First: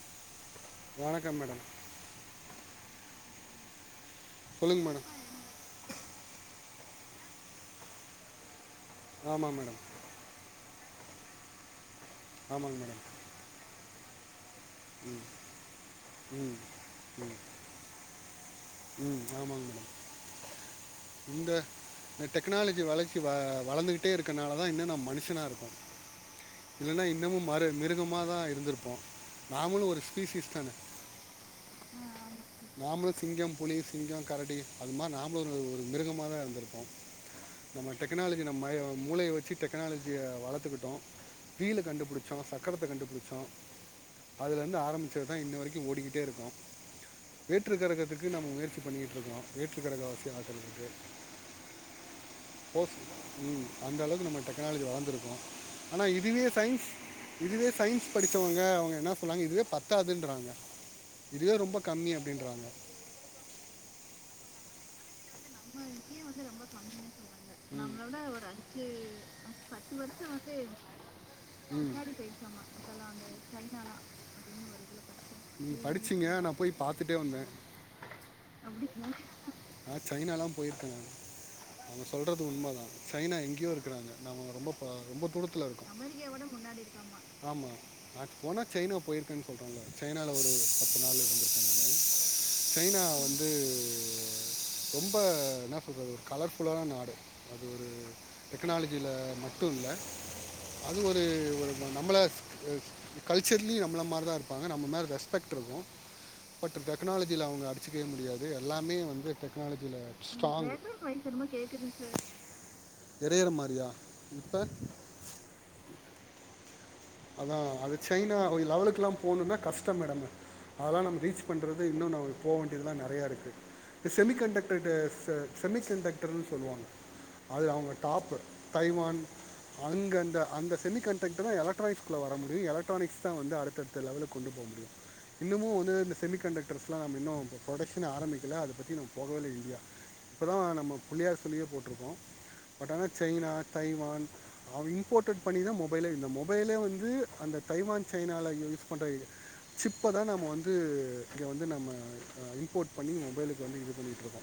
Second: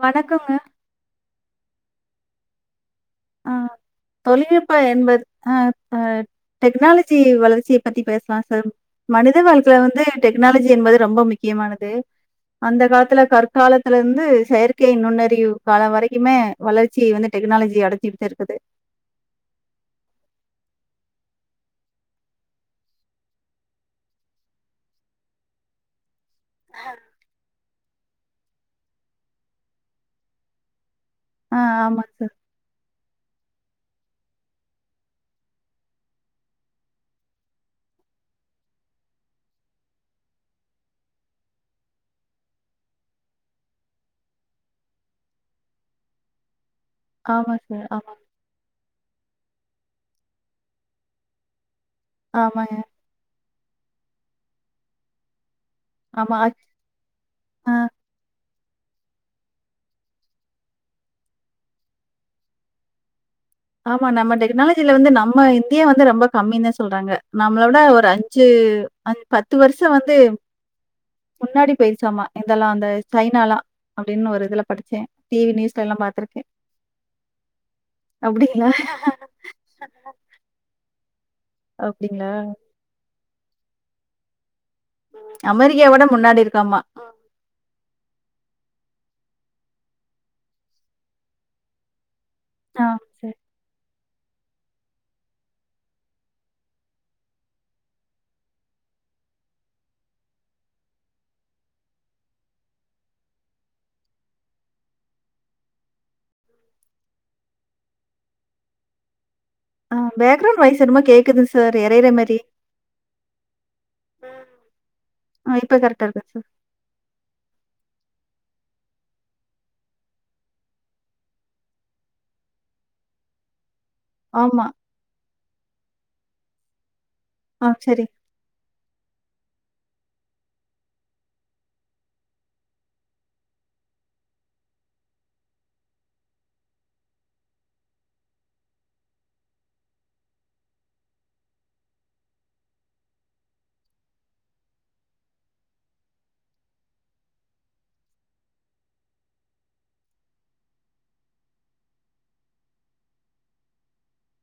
வணக்குங்க வணக்கம் மேடம் ஆ தொழிப்ப சொல்லுங்க மேடம் என்பத் ஆ அ டெக்னாலஜி வளர்ச்சிய பத்தி பேசலா சார் மனித ஆமாம் வாழ்க்ல மேடம் வந்து டெக்னாலஜி என்பது ரொம்ப முக்கியமானது ஆமாங்க அந்த மேடம் காலத்தல கற்காலத் லந்து செயற் கே ம் நுண்ணறிவு கால வரைக்குமே ம் வளர்ச்சி வந்து டெக்னாலஜி அடு ப்தே இருக்குதே உம் ஆமாங்க இந்த டெக்னாலஜி வளர்ச்சி வ வளந்துகிட்டே இருக்கனால தா இன்னு நா மனுஷனா இரு [inaudible] இல்லன்னா இன்னமு மர மிரு குமாதா இருந்திருப்போ நாமளு ஒரு ஸ்பீஷீஸ் தான ஆ ஆமா சார் சிங்கம் புலி சிங்கோ கரடி அது மார் நாமொரு மிருகமாதா இருந்திருப்போ நம்ம டெக்னாலஜி நம்மயோ மூளைய வச்சு டெக்னாலஜிய வளத்துக்கிட்டோ வீல கண்டுபிடிச்சோ சக்கரத்த கண்டுபிடிச்சோ அதுலந்து ஆரம்பிச்சதுதா இன்ன வரைக்கு ஓடிக்கிட்டே இருக்கோ ஆமா சார் ஆமா நம்ம முயற்சி பண்ணிட்டுருக்கோ வேற்றுக்கர வாசியா ஆகரதுக்கு ஆமாங்க. ஓ உம் அந்த அளவுக்கு நம்ம டெக்னாலஜி வளந்துருக்கோ ஆனா ஆமா. இதுவே அ சைன்ஸ் இதுவே ஆ சைன்ஸ் படிச்சவங்க க அவுங்க என்னா சொல்றாங்க இதுவே பத்தாதுன்றாங்க இதுவே ரொம்ப கம்மி அப்டின்றாங்க ஆமா நம்ம டெக்னாலஜில வந்து நம் மா இந்தியா வந்து ரொம்ப கம்மிந்த சொல்றாங்க நம்ள விட ஒரு அஞ்சு அஞ் பத்து வருஷ வந்து முன்னாடி போய்ருச்சாமா போயிருக்காமா இதெல்லா அந்த அப்பெல்லாம் சைனாலா சைனாலாம் அப்டின்னு ஒரு இதுல அப்படின்னு படிச்சே இதில் டிவி படிச்சேன் நீங்கள் நியூஸ்லலா படிச்சீங்க பாத்திருக்கே அப்டிங்களா போயிருக்காங்க அவுங்க அப்படிங்களா? சொல்றது உண்ம தா சைனா எங்யோருக்குறாங்க நம்மள ரொம்பப் அ ரொம்ப தூரத்துலருக்கோ அமெரிக்காவோட முன்னாடி இருக்காமா. ஆமா அ பொனக் சைனா போயிருக்கே சொல்றாங்க சைனால ஒரு பத்து நாளு இருந்துருக்கே நானு ஆ. சைனா சரி. வந்து ரொம்ப என்னா சொல்றது ஒரு கலர்ஃபுல்லானனாடு அது ஒரு டெக்னாலஜியில மட்டு இல்ல அது ஒரு ஒரு நம்மள க்-கல்ச்சர்லயு நம்ள மாரிதா இருப்பாங்க நம்ம மேல ரெஸ்பெக்ட்ருக்கு பட் டெக்னாலஜியில அவுங்க அடிச்சக்கவே முடியாது எல்லாமே வந்து டெக் ஆ க்னாலஜியில பேக்கிரவுண்ட் வாய்ஸ் ஸ்டராங்க் என்னமோ கேட்குது சார் இரையிற மாரி. எறையுற மாறியா இப்ப ஆ இப்ப கரெக்ட்டா இருக்கா சார் அதா அது சைனா ஒரு லெவலுக்லா போணும்னா கஷ்டோ மேடம் அதலா நம்ம ரீச் பண்றது இன்னு நம்ம போவேண்டியதுலா நெறையாருக்கு செமி ஆமா. கண்டக்டர்ட்டு ச செமிக் சென்டக்டருன் சொல்லுவாங்க அது ஆ அவுங்க சரி. டாப்பு தைவான் அங்க அந்த அந்த செமிகண்டக்டரு எ எலக்ட்ராஸ்க்குள்ள வரமுடியு எலக்ட்ரானிக்ஸ் தா வந்து அடுத்தடுத்த லெவலுக்கொண்டு போ முடியு இன்னமு வந்து இந்த செமி கண்டக்டர்ஸ்லா மின்னு ப்ரொடக்க்ஷன ஆரம்பிக்கல அத பத்தி நம் போக [unintelligible] இப்பதா நம்ம புள்ளையார் சுழியே போட்ருக்கோ பட் ஆனா சைனா தைவான் அ இம்போர்டட் பண்ணிதா மொபைலே இன்னுமும் மொபைலே வந்து அந்த தைவான் சைனால யூஸ் பண்ற சிப்ப தா நாம வந்து இங்க வந்து நம்ம அ இம்போர்ட் பண்ணி மொபைலுக்கு வந்து இது பண்ணிட்ருக்கோ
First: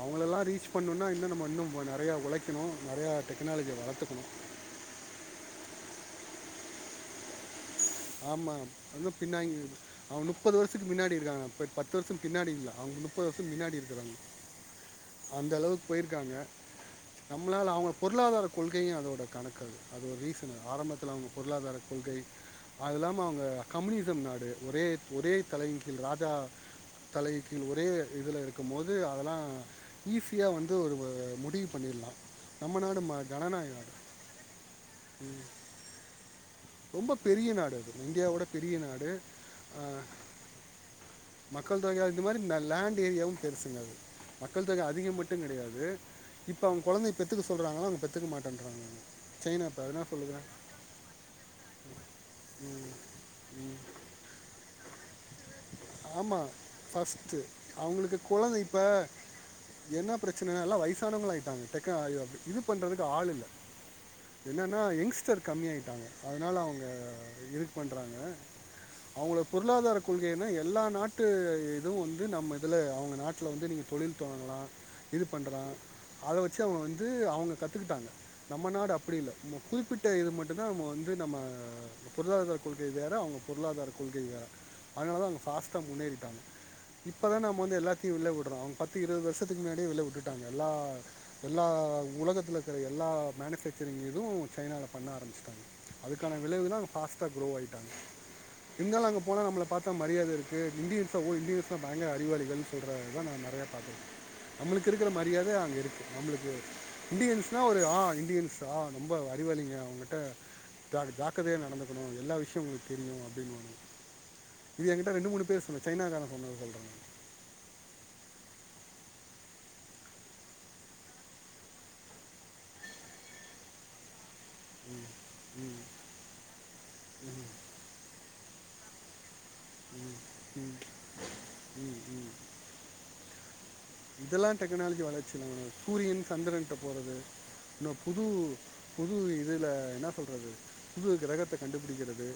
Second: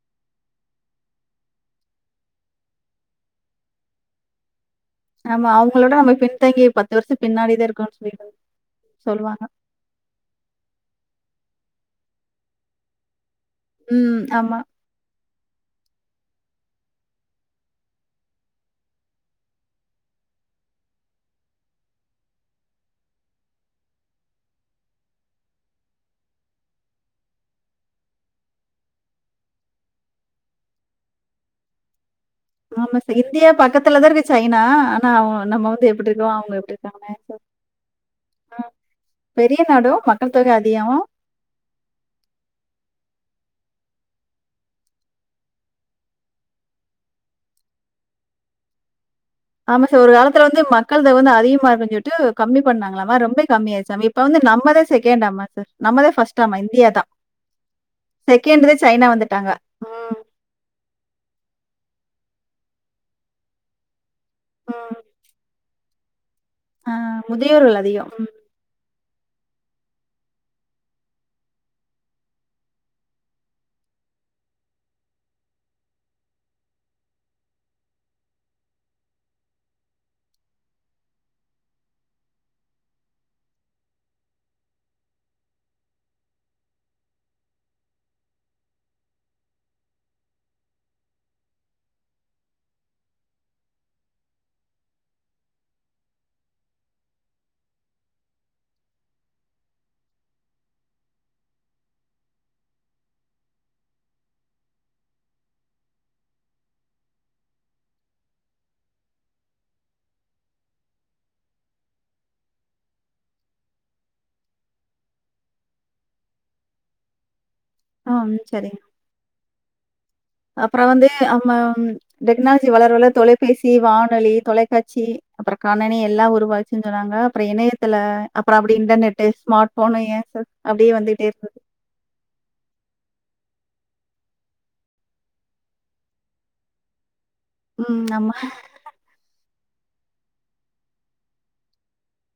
அவுங்களெல்லா ரீச் பண்ணுனா இன்னு நம்ம இன்னு நெறையா ஒழைக்கணு நெறையா டெக்னாலஜிய வளத்துக்கணு ஆமா அவுங்களோட நம்ம பின்தங்கி பத்து வருஷோ பின்னாடிதா இருக் ஆமா [unintelligible] பின்னாங்கி அவ முப்பது வருசுக்கு பின்னாடி இருக்காங்க ப பத்து வருஷோ பின்னாடி இல்ல அவுங் முப்பது வருஷோ மின்னாடி இருக்கறாங்க ம். ஆமா. அந்தளவுக் போயிருக்காங்க நம்ளால அவங் பொருளாதார கொள்கைய அதோட கணக்கது அது ஒரு ரீசன் ஆரம்பத்துல அவுங்க பொருளாதார கொள்கை அதுல்லாம அவுங்க கம்னீசம் நாடு ஒரே ஒரே தலையின் கீழ் ராஜா தலை கீழ் ஒரே இதுல இருக்குமோது அதெல்லா ஈஸியா வந்து ஒரு முடிவு பண்ணிர்லா ஆமா சார் இந்தியா பக்கத்துலதா இருக்கு சைனா ஆனா அவுங்க நம்ம வந்து எப்படி இருக்கோம் அவுங்க எப்படி ரொம்ப இருக்காங்க. பெரிய நாடு அது இந்தியாவோட பெரிய நாடு பெரிய அ நாடும், மக்கள் தொகை அதிகம். மக்கள் தொகைய அதற்கேத்த மாதிரி லேண்ட் ஏரியா டன்னு பெருசுங்க அது மக்கள் தொகை அதிகம் மட்டு கெடையாது இப்ப அவுங்க கொழந்தை பெத்துக்க சொல்றாங்கலா ஆனா அவுங்க பெத்துக்க மாட்டேன்றாக ஆமா சார் ஒரு காலத்துல வந்து மக்கள் தொகை வந்து அதிக மார்கு சொல்லிட்டு கம்மி பண்ணாங்களாமா ரொம்ப கம்மி ஆயிருச்சாம்மா இப்ப வந்து நம்மேளே செ ஆமா தான். ஃபர்ஸ்ட் அவுங்களுக்கு கொழந்தை செகண்டு இப்ப சைனா வந்துட்டாங்க. என்ன ம், பிரச்சனைன்னா எல்லா வயசானவங்களா ஆயிட்டாங்க டெஙக்கா இது பண்றதுக்கு ஆள் இல்ல என்னன்னா ம். யங்ஸ்டர் கம்மியாகிட்டாங்க அதனால அவுங்க ஆ இதுக்கு முதியோர்கள் அதிகம். பண்றாங்க ம். அவுங்களுக்கு பொருளாதார கொள்கைன்னா எல்லா நாட்டு இதுவு வந்து நம்ம இதுல அவுங்க நாட்டுல வந்து நீங்கள் தொழில் தொடங்கலா இது பண்டறா அத வெச்சு அவுங்க வந்து அவுங்க கத்துக்கிட்டாங்க நம்ம நாடு அப்பிடி இல்ல ஒரு குறிப்பிட்ட இது மட்டுதா நம்ம வந்து நம்ம பொருளாதாரகொள்கை வேறே அவுங்க பொருளாதார கொள்கை வேறே அதனால தா அவுங்க ஃபாஸ்ட்டா முன்னேறிட்டாங்க இப்பதா நம்ம வந்து எல்லாத்தையு உள்ளே உடுறோ அவுங்க பத்து இருபது வருஷத்துக்கு முன்னாடியே உள்ளே விட்டுட்டாங்க எல்லா எல்லா உலகத்தில் இருக்கிற எல்லா மேனுஃபேக்சரிங் இதுவு சைனாவுல்ல பண்ண ஆரம்பிச்சிட்டாங்க அதுக்கான விளைவு தா அங்க ஃபாஸ்ட்டாக க்ரோ ஆகிட்டாங்க இருந்தாலும் அங்க போனால் நம்மள பாத்தா மரியாதை இருக்கு இண்டியன்ஸா ஓ இந்தியன்ஸ்னா பயங்கர அறிவாளிகள்னு சொல்றத தா நா நறையா பாத்துருக்க நம்மளுக்கு இருக்கற மரியாதை அங்கருக்குது நம்மளுக்கு இண்டியன்ஸ்னா ஒரு ஆ இந்தியன்ஸ் ஆ ரொம்ப அறிவாளிங்க அவுங்கிட்டா ஜாக்கிரதையாக நடந்துக்கணு எல்லா விஷயமும் அவுங்களுக்கு தெரியு அப்டின்னுவாங்க இது எங்கிட்டே ரெண்டு மூணு பேர் சொல்லிட்டாங்க சைனாக்காரன் சொன்னது இதெல்லா சொல்றே ஆம் சரிங்க அப்புறோ வந்து நம்ம டெக்னாலஜி வளர வளர தொலைபேசி வானொலி தொலைக்காட்சி அப்புறம் ம் கணனி எல்லாம் உருவாச்சுங்கறாங்க அப்புறம் இணையத்துல அப்புறம் அப்படி இன்டர்நெட் ஸ்மார்ட் ஃபோனு ம் ஏன் சஸ் ம் அப்படியே வந்துட்டே இருக்கு ம் ம் இதெல்லாம் டெக்னாலஜி வளர்ச்சிம் சூரியன் சந்திரன்ட்ட போறது ந ம் புது ஆமா. புது இதில என்ன சொல்றது புது கிரகத்தை கண்டுபிடிக்கிறது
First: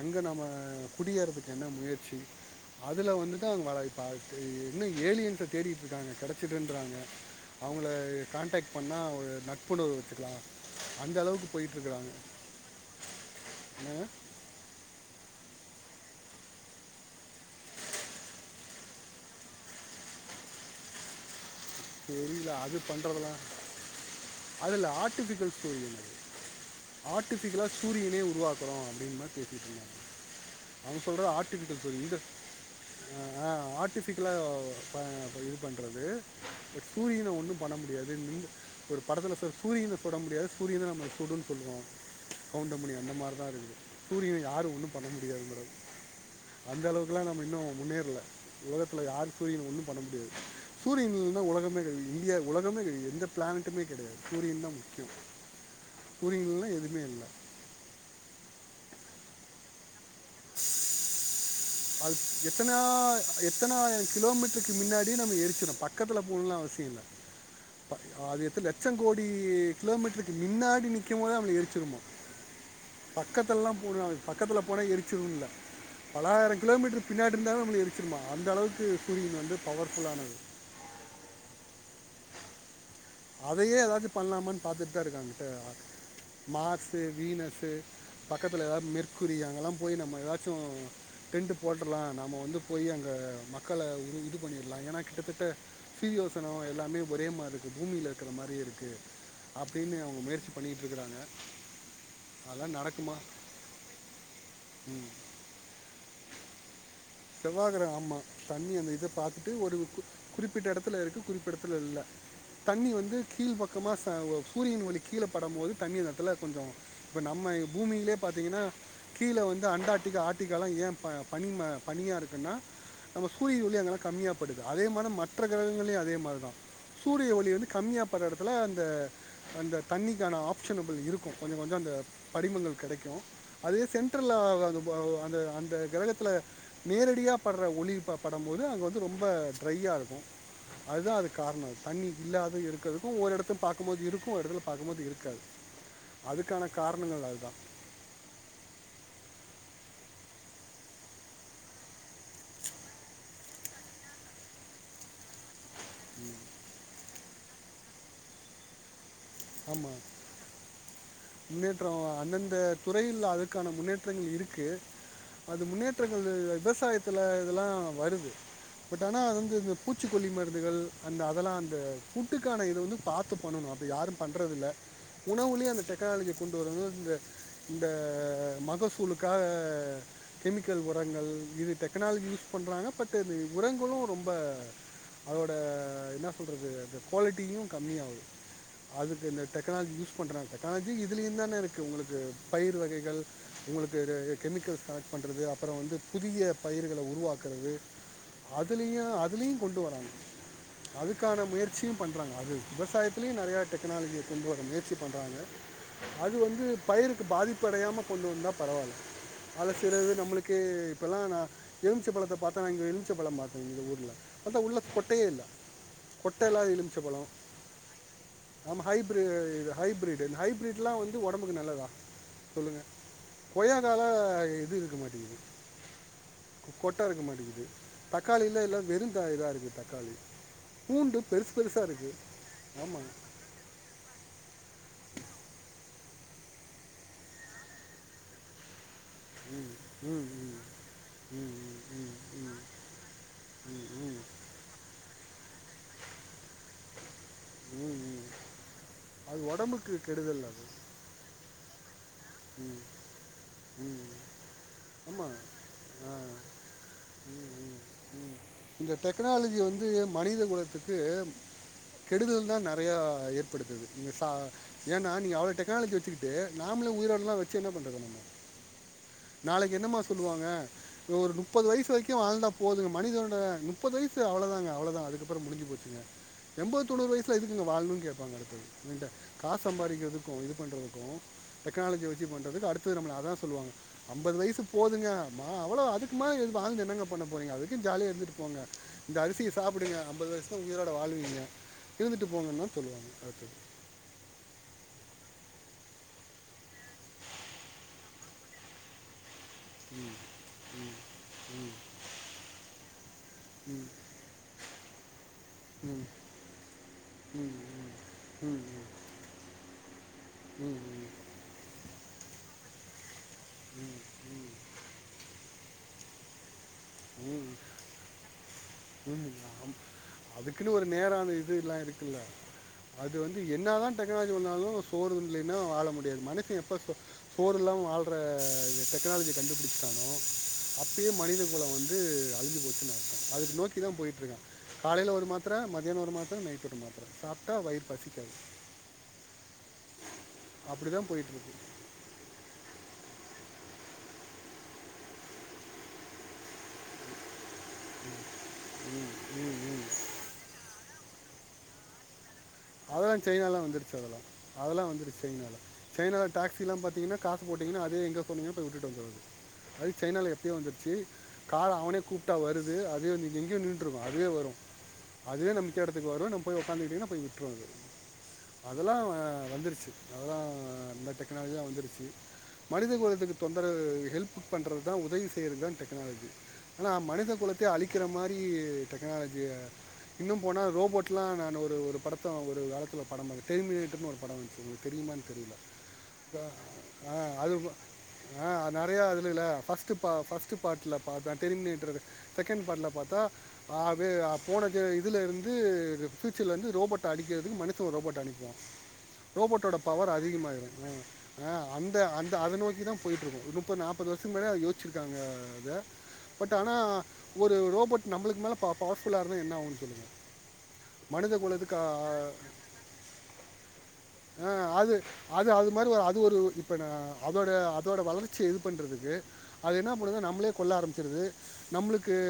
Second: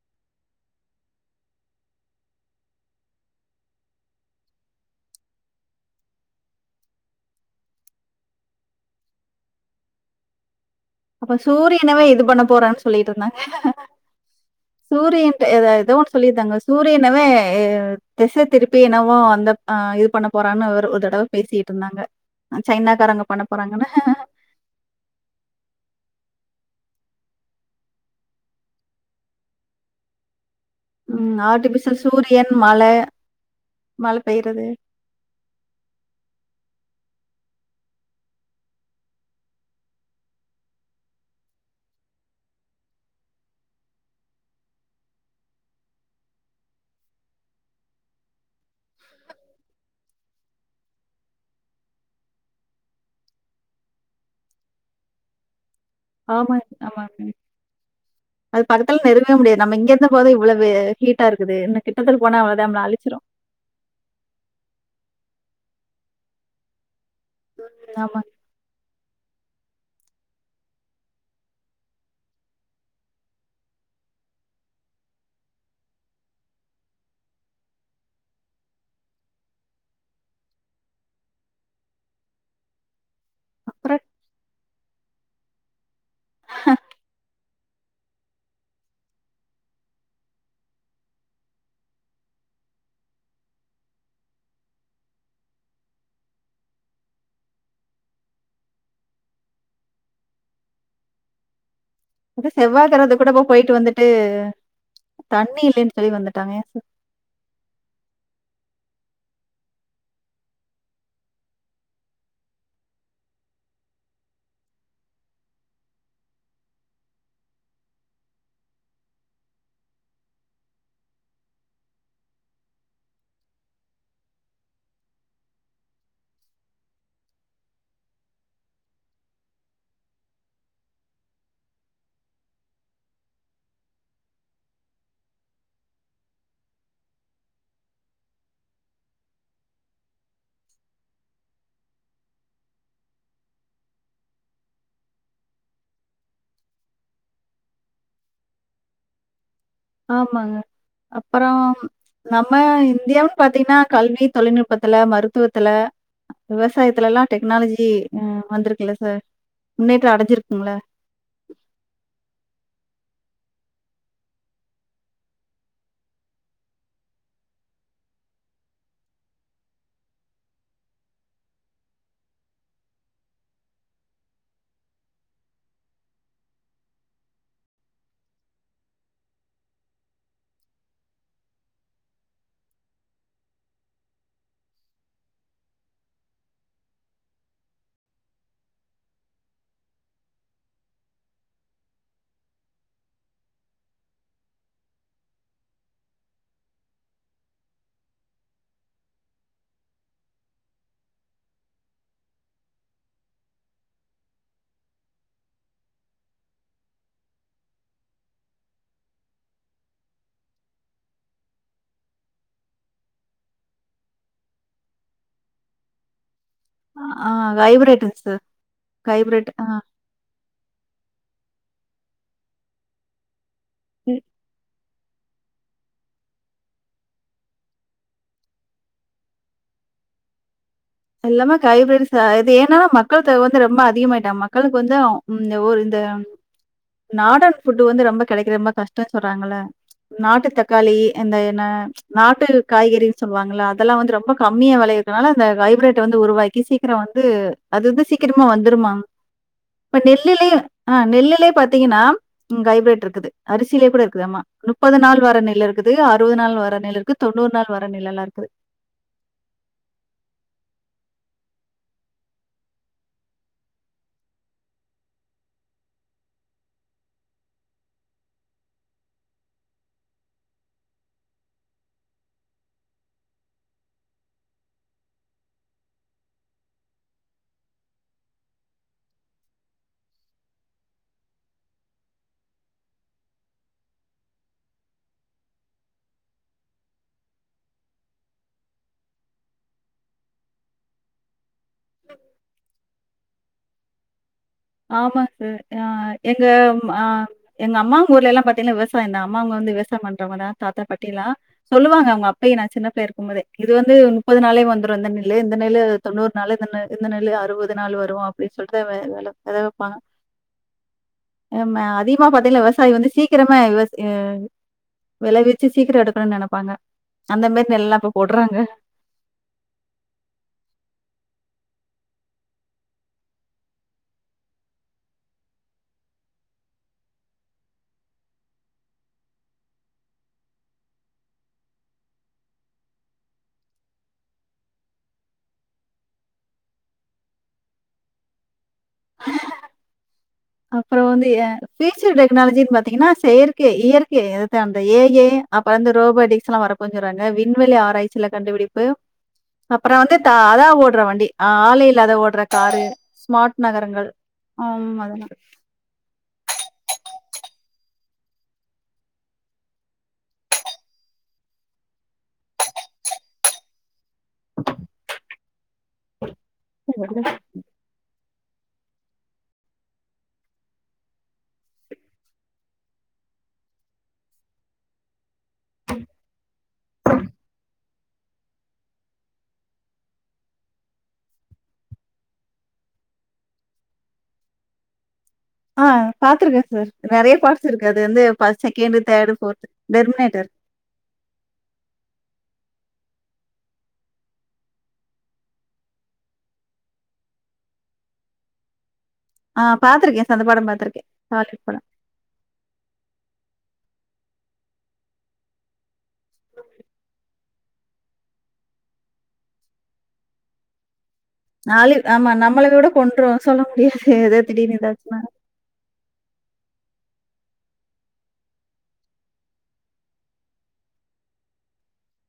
அங்கே நம்ம குடியேறதுக்கு என்ன முயற்சி அதில வந்துட்டு தான்ங்க இப்ப என்ன ஏலியன்ஸ தேடி க்காங்க கிடச்சிடுறாங்க அவங்கள கான்டேக்ட் பண்ணா ஒரு நட்புணர்வு வெச்சுக்கலாம் அப்ப சூரியனவே இது பண்ண போறான் சொல்லிட்டு இருந்தாங்க ஏன்னா சூரியன் ஏதோ ஒன்ன சொல்லியிருந்தாங்க சூரியனவே திசை திருப்பி என்னவோ இது பண்ண போறாங்க ஒரு தடவ பேசிட்டு இருந்தாங்க. தெரில அஹ், அது சைனாக்காரங்க பண்றதுலாம் பண்ண போறாங்கன்னு. அதுல ஆர்டிபிகல் ஸ்டோரி ஆர்ட்டிபிகலா சூரியனே உருவாக்குறோம் அப்படின் மாதிரி பேசிட்டு இருந்தாங்க அவங்க சொல்றது ம் ஆர்ட்டிஃபிகல் ஆர்டிபிஷியல் சூரியன் இது மழை, மழை பெய்றது. ஆர்ட்டிஃபிகலாக இது பண்ணுறது சூரியனை ஒன்னும் பண்ண முடியாது ஒரு படத்துல ச சூரியனை தொட முடியாது சூரியன் நம்ம சுடும்ன்னு சொல்லுவாரு கவுண்டமணி அந்த மாதிரிதான் இருக்கு சூரியன யாரும் ஒன்னும் பண்ண முடியாது மட அந்த அளவுக்குெல்லாம் நம்ம இன்னும் முன்னேறல உலகத்துல யும் சூரியன ஒண்ணும் பண்ண முடியாது சூரியன் உலகமே கழிவி இந்தியா உலகமே கவி எந்த பிளானட்டுமே கெடையாது சூரியன் தான் முக்கியம் [unintelligible] சூரியன் ஆமா இல்லைன்னா எதுவுமே ஆமாங் இல்லை அது பக்கத்துல நெருங்கவே முடியாது நம்ம இங்கே இருந்த போதே இவ்வளவு ஹீட்டா இருக்கு அது எத்தனாயிர எத்தனாயிரம் கிலோமீட்டருக்கு முன்னாடி நம்மள எரிச்சிரும் பக்கத்தில போணும்லா அவசியம் இல்ல ஆமாங்க. அது [unintelligible] லட்சம் கோடி கிலோமீட்டருக்கு மின்னாடி நிற்கும் போதே அது எரிச்சிரும் பக்கத்துலேயெல்லாம் போகணும் அவசியபக்கத்துல போனால் எரிச்சிருமில்லே பலாயிரம் கிலோமீட்டரு பின்னாடி இருந்தாலும் நம்ம எரிச்சிருமா அந்தளவுக்கு சூரியன் வந்து பவர்ஃபுல்லானது அதையே அப்புறம் ஏதாச்சும் பண்ணலாமானு பாத்துட்டு உத்தர [unintelligible] மார்ஸ் வீனஸீ பக்கத்தில ஏதாவது மெர்குரி அங்கல்லாம் போய் நம்ம ஏதாச்சும் டென்ட் போட்டுலாம் நாம வந்து போய் அங்கே மக்கள இ இது பண்ணிடலாம் ஏன்னா கிட்டத்தட்ட சீரியோசனம் எல்லாமே ஒரே மாரி இருக்குது பூமியில இருக்கிற மாதிரி இருக்கு அப்படின்னு அவங்க முயற்சி பண்ணிட்டு இருக்கறாங்க இப்ப செவ்வாய் கிரகத்துக்கு கூட இப்ப போயிட்டு வந்துட்டு தண்ணி இல்லன்னு சொல்லி வந்துட்டாங்க செவ்வாய் கிரகம் ஆம்மா தண்ணி அந்த இத பார்த்துட்டு ஒரு கு குறிப்பிட்ட இடத்துல இருக்கு குறிப்பிட்ட இடத்துல இல்ல தண்ணி வந்து கீழ் பக்கமா சூரியன் ஒலி கீழ படும் போது தண்ணி இடத்துல கொஞ்சம் இப்ப நம்ம பூமியிலயே பாத்தீங்கன்னா கீழே வந்து அண்டார்ட்டிகா ஆர்க்டிகா எல்லாம் ஏன் பனி பனியா இருக்குன்னா நம்ம சூரிய ஒளி அங்கெல்லாம் கம்மியாப்படுது அதே மாதிரி மற்ற கிரகங்கள்லயும் அதே மாதிரி தான் சூரிய ஒளி வந்து கம்மியாக படுற எடத்துல அந்த அந்த தண்ணிக்கான ஆப்ஷனபிள் இருக்கும் கொஞ்சம் கொஞ்சம் அந்த படிமங்கள் கெடைக்கும் அதே சென்ட்ரல அந்த அந்த அந்த கிரகத்தில் நேரடியா படுற ஒளிபடும்போது அங்கே வந்து ரொம்ப ட்ரையாக இருக்கும் அதுதான் அதுதான் காரணம் அது தண்ணி இல்லாத இருக்கிறதுக்கும் ஒரு எடத்துல பாக்கும்போது இருக்கும் ஒரு எடத்துல பார்க்கும்போது இருக்காது அதுக்கான காரணங்கள் அது தான் ஆமாங்க அப்புறம் நம்ம இந்தியாவ பாத்தீங்கன்னா கல்வி தொழில்நுட்பத்துல மருத்துவத் துல விவசாயத்துல எல்லாம் டெக்னாலஜி ம் வந்திருக்குல்ல சார் ஆமா முன்னேற்ற அடஞ்சிருக்குங்கள முன்னேற்றோம் அந்தந்த துறையில் அதுக்கான முன்னேற்றங்கள் இருக்கு அது முன்னேற்றங்கள் விவசாயத்தில் இதெல்லாம் வருது பட் ஆனா அது வந்து இந்த பூச்சிக்கொல்லி மருந்துகள் அந்த அதெல்லாம் அந்த ஃபுட்டுக்கான இத வந்து பார்த்து பண்ணணும் அப்டி யாரும் பண்றதில்ல உணவுலே அந்த டெக்னாலஜிய கொண்டு வர இந்த இந்த மகசூலுக்காக கெமிக்கல் உரங்கள் இது டெக்னாலஜி யூஸ் பண்ணுறாங்க பட்டு் அ உரங்களும் ரொம்ப அதோடய என்ன சொல்றது அந்த குவாலிட்டியும் கம்மியாகுது அதுக்கு இந்த டெக்னாலஜி யூஸ் பண்றாங்க டெக்னாலஜி இதுலயு தானே இருக்கு உங்களுக்கு பயிர் வகைகள் உங்களுக்கு கெ கெமிக்கல்ஸ் கனெக்ட் பண்றது அப்பறொ வந்து புதிய பயிர்கள உருவாக்குறது அதுலயு அதுலயு கொண்டு வராங்க அதுக்கான முயற்சியும் பண்றாங்க அது விவசாயத்திலயு நெறைய டெக்னாலஜிய கொண்டு வர முயற்சி பண்றாங்க அது வந்து பயிருக்கு பாதிப்பு அடையாம கொண்டு வந்தா பரவால்ல அதுல சிலது நம்மளுக்கே இப்போல்லா நா எலுமிச்ச பழத்த பாத்தானா இங்கே எலுமிச்ச பழம் பார்த்தேங்க இந்த ஊர்ல அந்நிய உள்ள கொட்டையே இல்ல அ ஆஹ் வைப்ரேட்டுங் சார் ஆமா ஹைபிரி ஹைப்ரேட் ஆ இது ஹைபிரிட் ஹைபிரிட்லா வந்து ஒடம்புக்கு நல் ல்லதா சொல்லுங்க கொய்யாக்கால ம். இது இருக்க மாட் கொட்ட இருக்க மாட்டேங்குது தக்காளில்ல எல்லா வெறும் இதா இருக்கு தக்காளி பூண்டு பெருசு எல்லாமே பெருசாக இருக்குது கைபிரிஸ்தா இது ஏன்னனா ஆமாம் மக்கள் தேவ வந்து து ரொம்ப அதிகமாயிட்டா மக்களுக்கு வந்து ம் இந்த ஒரு இந்த நாடன் ஃபுட் வந்து ரொம்ப கெடைக்குற ரொம்ப கஷ்ட் டொ சொல்றாங்கள ம் ம் நாட்டு ம் தக்காளி இந்த ம் என்ன ம் ம் ப்ச் நாட்டு ம் காய்கறின்னு சொல்லுவாங்கள அதெல்லா வந்து ம் ரொம்ப கம்மியா வெளைய துனால அந்த ஹைபிரட் ட் வந்து உருவாக்கி சீக்கிர வந் து ம் அது ம் வந்து ம் சீக்கிரமா வந்துருமாம் அது உடம்புக்கு இப்ப கெடுதல் நெல்லுலே அது அ நெல்லுலே பாத் த்தீங்கன்னா உம் ம் ஹைப்ரட் இருக்குது அரிசிலே கூட ம் இருக்குது ஆமா முப்பது நாள் ஆமாம் வர நெல் இருக்குது ஆ அறுவது நாள் வர நெல் இருக்கு ம் தொண்ணூறு நாள் ம் வர நெல் எல்லா ம் இருக்குது கு கெடுதல்தா நெறயா ஏற்படுத்துது [unintelligible] ஏன்னா நீங்க அவ்ளோ டெக்னாலஜி வச்சுக்கிட்டு நாமளு உயிரோ இதலா வச்சி என்ன பன்றது நம்ம நாளைக்கு என்னமா சொல்லுவாங்க இவன் ஒரு முப்பது வயசு வரைக்கு வாழ்ந்தா போதுங்க மனிதனுட முப்பது வயசு அவ்ளோதாங்க அவ்ளோதா அதுக்கப்பறொ முடிஞ்சு போச்சுங்க எம்பது தொண்ணூறு வயசுலா எதுக்குங்க வாழனுனு கேப்பாங்க அடுத்தது இந்த காசு சம்பாரிக்ரதுக்கும் இதுபன்றதுக்கும் டெக்னாலஜி வச் ச்சி பண்றதுக்கு அடுத்து நம்மள அதா சொல்லுவாங்க அம்பது வயசு போதுங்க மா அவ்ளோ அதுக்கு மேல எதுக் வாழ்ந்து என்னங்க பண்ண போறீங்க அதுக்கு ஜாலியா இருந்துட்டு போங்க இந்த அரிசிய சாப்புடுங்க அம்பது வயசுதா உயிரோட வாழ்வீங்க இருந்துட்டு போங்கன்னா சொல்லுவாங்க அடுத்தது ஆமாங் சார் ஆஹ் எங்க ம் ஆஹ் எங்க அம்மம் ஊர்லல்லா பாத்தீங்கன்னா விவசாயந்தா அம்மாவுங்க வந்து விவசாயம் ம் பண்றவங்கதா தாத்தா பாட்டி எல்லா ம் சொல்லுவாங்க அவங்க அப்பையே நா சின்ன பிள்ளயா இருக்கும் போதே இது ம் ம் வந்து முப்பது நாளே வந்துடு இந்த நெல்லு இந்த நெல்லு ம் ம் தொண்ணூறு நாள் இந்த நெ இந்த நெல்லு ம் அறுபது நாள் வரும் அப்படின்னு ம் சொல்லித வே வேல அதா வப்பாங்க ம் ம் ம் எம அதயு வா பாத்தீங்களா வெவசாயி வந்து சீ க்கிரம விவச இ வெளவி ச்சு சீக்கரொ எடுக்கணுனு நெனப்பாங்க அந்த மாரி நெல்லா இப்ப போடுறாங்க உம் ஆமா அதுக்குன்னு ஒரு நேரொ அந்த இதுல்லா இருக்குல்ல அது வந்து என்னதா டெக்னாலஜி வந்தாலு சோறு இல்லைன்னா வாழ முடியாது மனுஷ எப்ப சோ சோறு இல்லாம வாழ்ற டெக்னாலஜிய கண்டுபிடிச்சிட்டனோ அப்பயே மனித கொலம் வந்து அழிஞ்சு போச்சுன்னர்த்தோ அத நோக்கி கிதா போயிட்டுருக்கா காலைல ஒரு மாத்தர மதியான ஒரு மாத்தர நைட் ஒரு மாத்தர சாப்ட்டா வயிறு பசிக்காது அப்படி அப்பறொ தான் வந்து ஏ போயிட்டுருக்கு ஃப்யூச்சர் டெக்னாலஜின் பாத் தீங்கனா செயற்கே இயற்கே அதுதா அந்த ஏ ஐ அப்பறொ இந்த ரோபோடிக்ஸ்ல்ல வர [unintelligible] வி ண்வெளி ஆராய்ச்சில கண்டுபிடிப்பு ம் ம் ம் அப்பறொ வந்து தா அதா ஓடுற வண்டி ஆ ஆளே இல்லாத ஓடற அதல்லா செயினாலாலா வந்துருச்சு அதெல்லா அதெல்லா ஆம் வந்துருச்சு அதெல்லாம். சைனால சைனால டாக்ஸிலா பாத்தீங்னா காசு போட்டீங்கனா அதுவே எங்க போணுமியோ போய் விட்டுட்டு வந்துரு அது சைனால எப்பயோ வந்துருச்சு கார் அவனே கூப்டா வருது அது எங்கேயோ நின்னுட்ரு அதுவே வரு அதுவே நம்ம நிக்குற எடத்துக்கு வரு நம்ம போய் உக்காந்துகிட்டிங்கன்னா போய் விட் அதெலாம் வந்துருச்சு அததான் இந்த டெக்னாலஜி தான் வந்துருச்சு மனித குலத்துக்கு தொந்தர ஹெல்ப் பண்றது தான் உதவி செய்யறதுதான் டெக்னாலஜி ஆனா மனித குலத்த அழிக்கிற மாரி டெக்னாலஜி இன்னும் போனா ரோபோட்லாம் நான் ஒரு படத்தை ஒரு காலத்துல படம் டெரிமிநாட்டர் ஒரு படம் வந்துச்சு உங்களுக்கு தெரியுமா தெரியல ஆ பார்த்துருக்கேன் சார். அ நெறைய அது பார்ட்ஸ் இருக்கு. வந்து ஃபர்ஸ்ட், செகண்ட், நறய தேர்டு, இருலல ஃபோர்த். அது பஸ்ட் டெர்மினேட்டர். ஃபர்ஸ்ட் பார்ட்ல பார்த்தேன் டெர்மினேட்டர் செகன்ட் பார்ட்ல பார்த்த ஆ அது போன இதுல இருந்து பியூச்சர்லருந்து ரோபோட் அடிக்கிறதுக்கு மனுசன் ஒரு ரோபோட் அனுப்புவா ஆ ரோபோட்டோட பவர் பார்த்துருக்கேன் சார். அந்த படம் அதிகமாயிரும் ம் பார்த்துருக்கேன். ஆ சாலிட் படம். அந்த அந்த அத நோக்கிதான் போயிட்டுருக்கும் இப்ப நாப து வருஷக்கு முன்னாட அத யோசிச்சுருக்காங்க அத பட் ஆனா ஒரு ரோபோட் நம்மளக்கு மேல பவர்புல்லருந்த என்னாவும் சொல்லுங் மனிதகு நாளயும் ஆமா நம்மள விட கொண்றும் சொல்ல முடியாது ஏதோ ஆ, அது திடீர்னுதாச்சனா அதோடய அதோட வளர்ச்சி இது பண்ணறதுக்கு அது என்ன பண்ணுது நம்மளே கொள்ள ஆரம்பிச்சருது நம்மளுக்கு